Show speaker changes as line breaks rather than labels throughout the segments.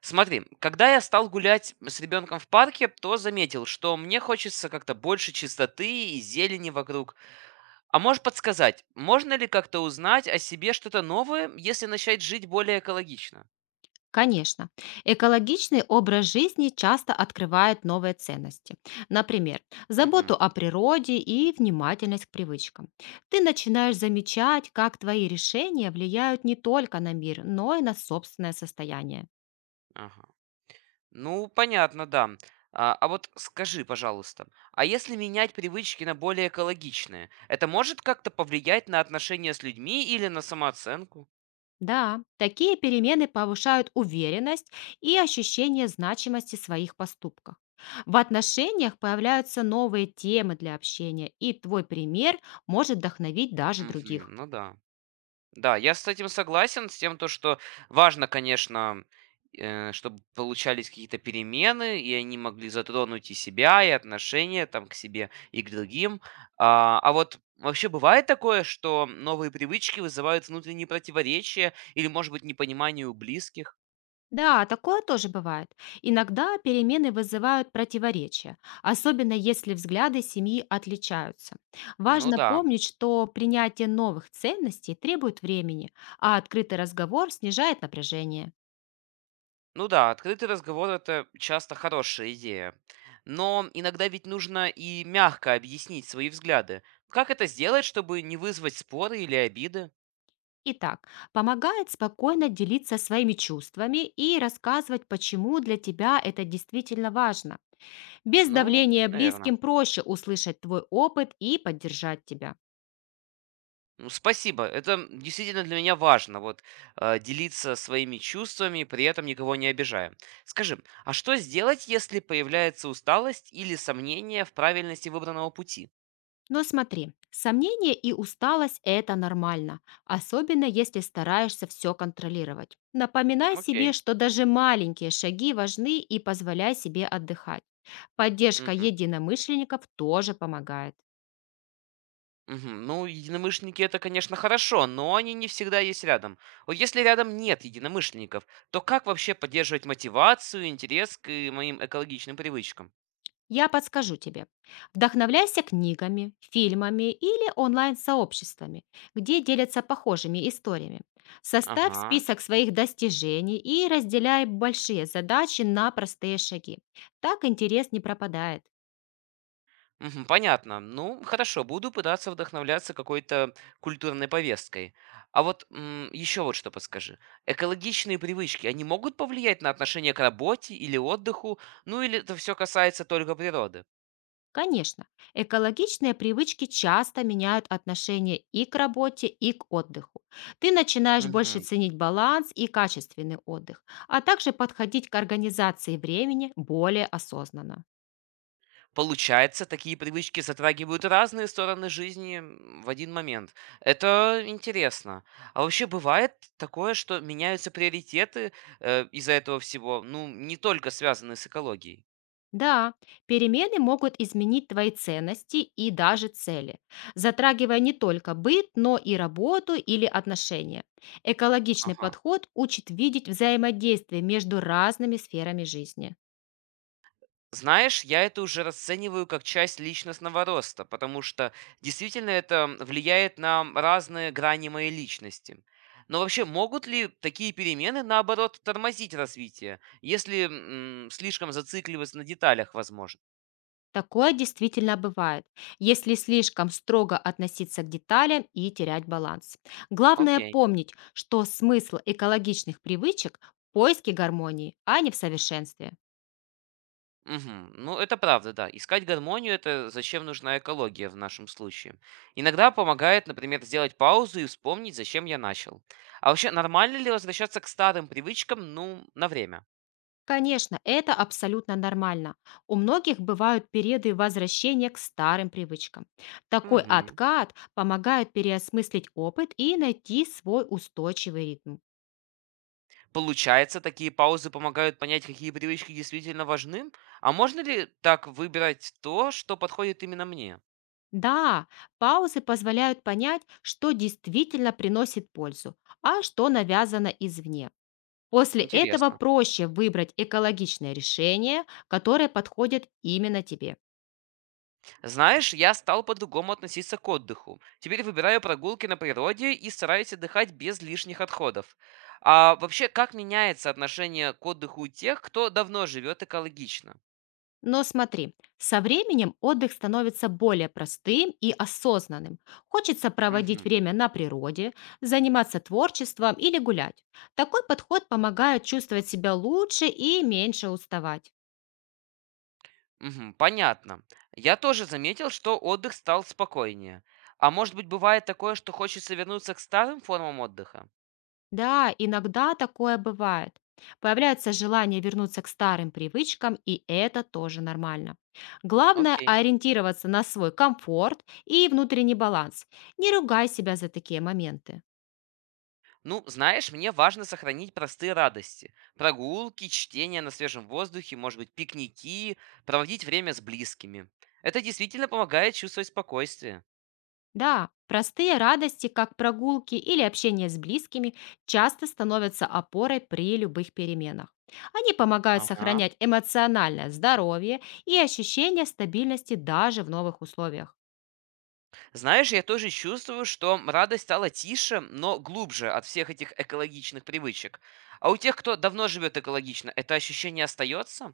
Смотри, когда я стал гулять с ребенком в парке, то заметил, что мне хочется как-то больше чистоты и зелени вокруг. А можешь подсказать, можно ли как-то узнать о себе что-то новое, если начать жить более экологично?
Конечно, экологичный образ жизни часто открывает новые ценности. Например, заботу
Угу,
о природе и внимательность к привычкам. Ты начинаешь замечать, как твои решения влияют не только на мир, но и на собственное состояние.
ага. Ну, понятно, да. А вот скажи, пожалуйста, а если менять привычки на более экологичные, это может как-то повлиять на отношения с людьми или на самооценку?
Да, такие перемены повышают уверенность и ощущение значимости своих поступков. В отношениях появляются новые темы для общения, и твой пример может вдохновить даже
Угу,
других.
ну да. Да, я с этим согласен, с тем, то, что важно, конечно, чтобы получались какие-то перемены, и они могли затронуть и себя, и отношения там к себе, и к другим. А вот вообще бывает такое, что новые привычки вызывают внутренние противоречия или, может быть, непонимание у близких?
Да, такое тоже бывает. Иногда перемены вызывают противоречия, особенно если взгляды семьи отличаются.
Ну
Важно
да.
помнить, что принятие новых ценностей требует времени, а открытый разговор снижает напряжение.
Ну да, открытый разговор это часто хорошая идея. Но иногда ведь нужно и мягко объяснить свои взгляды. Как это сделать, чтобы не вызвать споры или обиды?
Итак, помогает спокойно делиться своими чувствами и рассказывать, почему для тебя это действительно важно. Без
Ну,
давления
наверное.
близким проще услышать твой опыт и поддержать тебя.
Ну, спасибо. Действительно для меня важно, вот, делиться своими чувствами, при этом никого не обижая. Скажи, а что сделать, если появляется усталость или сомнение в правильности выбранного пути?
Но смотри, сомнения и усталость– это нормально, особенно если стараешься все контролировать. Напоминай себе,
Окей.
что даже маленькие шаги важны и позволяй себе отдыхать. Поддержка
Мгм.
единомышленников тоже помогает.
Мгм. Ну, единомышленники - это, конечно, хорошо, но они не всегда есть рядом. Вот если рядом нет единомышленников, то как вообще поддерживать мотивацию, интерес к, моим экологичным привычкам?
Я подскажу тебе. Вдохновляйся книгами, фильмами или онлайн-сообществами, где делятся похожими историями. Составь
Ага.
список своих достижений и разделяй большие задачи на простые шаги. Так интерес не пропадает.
Мгм, понятно. Ну, хорошо, буду пытаться вдохновляться какой-то культурной повесткой. А вот еще вот что подскажи. Экологичные привычки, они могут повлиять на отношение к работе или отдыху? Ну, или это все касается только природы?
Конечно, экологичные привычки часто меняют отношение и к работе, и к отдыху. Ты начинаешь больше
Мгм.
ценить баланс и качественный отдых, а также подходить к организации времени более осознанно.
Получается, такие привычки затрагивают разные стороны жизни в один момент. Это интересно. А вообще бывает такое, что меняются приоритеты из-за этого всего, ну, не только связанные с экологией.
Да, перемены могут изменить твои ценности и даже цели, затрагивая не только быт, но и работу или отношения. Экологичный
Ага.
подход учит видеть взаимодействие между разными сферами жизни.
Знаешь, я это уже расцениваю как часть личностного роста, потому что действительно это влияет на разные грани моей личности. Но вообще, могут ли такие перемены, наоборот, тормозить развитие, если слишком зацикливаться на деталях, возможно?
Такое действительно бывает, если слишком строго относиться к деталям и терять баланс. Главное
Окей.
помнить, что смысл экологичных привычек в поиске гармонии, а не в совершенстве.
Мгм. Ну, это правда, да. Искать гармонию – это зачем нужна экология в нашем случае. Иногда помогает, например, сделать паузу и вспомнить, зачем я начал. А вообще, нормально ли возвращаться к старым привычкам, ну, на время?
Конечно, это абсолютно нормально. У многих бывают периоды возвращения к старым привычкам. Такой
Мгм.
откат помогает переосмыслить опыт и найти свой устойчивый ритм.
Получается, такие паузы помогают понять, какие привычки действительно важны? А можно ли так выбирать то, что подходит именно мне?
Да, паузы позволяют понять, что действительно приносит пользу, а что навязано извне. После этого
Интересно.
проще выбрать экологичное решение, которое подходит именно тебе.
Знаешь, я стал по-другому относиться к отдыху. Теперь выбираю прогулки на природе и стараюсь отдыхать без лишних отходов. А вообще, как меняется отношение к отдыху у тех, кто давно живет экологично?
Но смотри, со временем отдых становится более простым и осознанным. Хочется проводить
Мгм.
время на природе, заниматься творчеством или гулять. Такой подход помогает чувствовать себя лучше и меньше уставать.
Мгм, понятно. Я тоже заметил, что отдых стал спокойнее. А может быть, бывает такое, что хочется вернуться к старым формам отдыха?
Да, иногда такое бывает. Появляется желание вернуться к старым привычкам, и это тоже нормально. Главное–
Окей.
ориентироваться на свой комфорт и внутренний баланс. Не ругай себя за такие моменты.
Ну, знаешь, мне важно сохранить простые радости. Прогулки, чтение на свежем воздухе, может быть, пикники, проводить время с близкими. Это действительно помогает чувствовать спокойствие.
Да, простые радости, как прогулки или общение с близкими, часто становятся опорой при любых переменах. Они помогают
Ага.
сохранять эмоциональное здоровье и ощущение стабильности даже в новых условиях.
Знаешь, я тоже чувствую, что радость стала тише, но глубже от всех этих экологичных привычек. А у тех, кто давно живет экологично, это ощущение остается?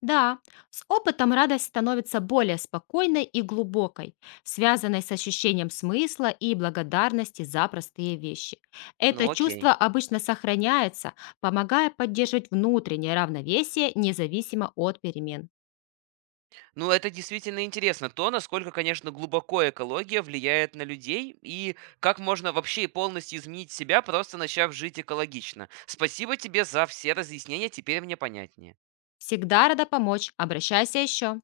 Да, с опытом радость становится более спокойной и глубокой, связанной с ощущением смысла и благодарности за простые вещи. Это
Ну окей.
чувство обычно сохраняется, помогая поддерживать внутреннее равновесие независимо от перемен.
Ну, это действительно интересно, то, насколько, конечно, глубоко экология влияет на людей и как можно вообще и полностью изменить себя, просто начав жить экологично. Спасибо тебе за все разъяснения, теперь мне понятнее.
Всегда рада помочь, обращайся еще.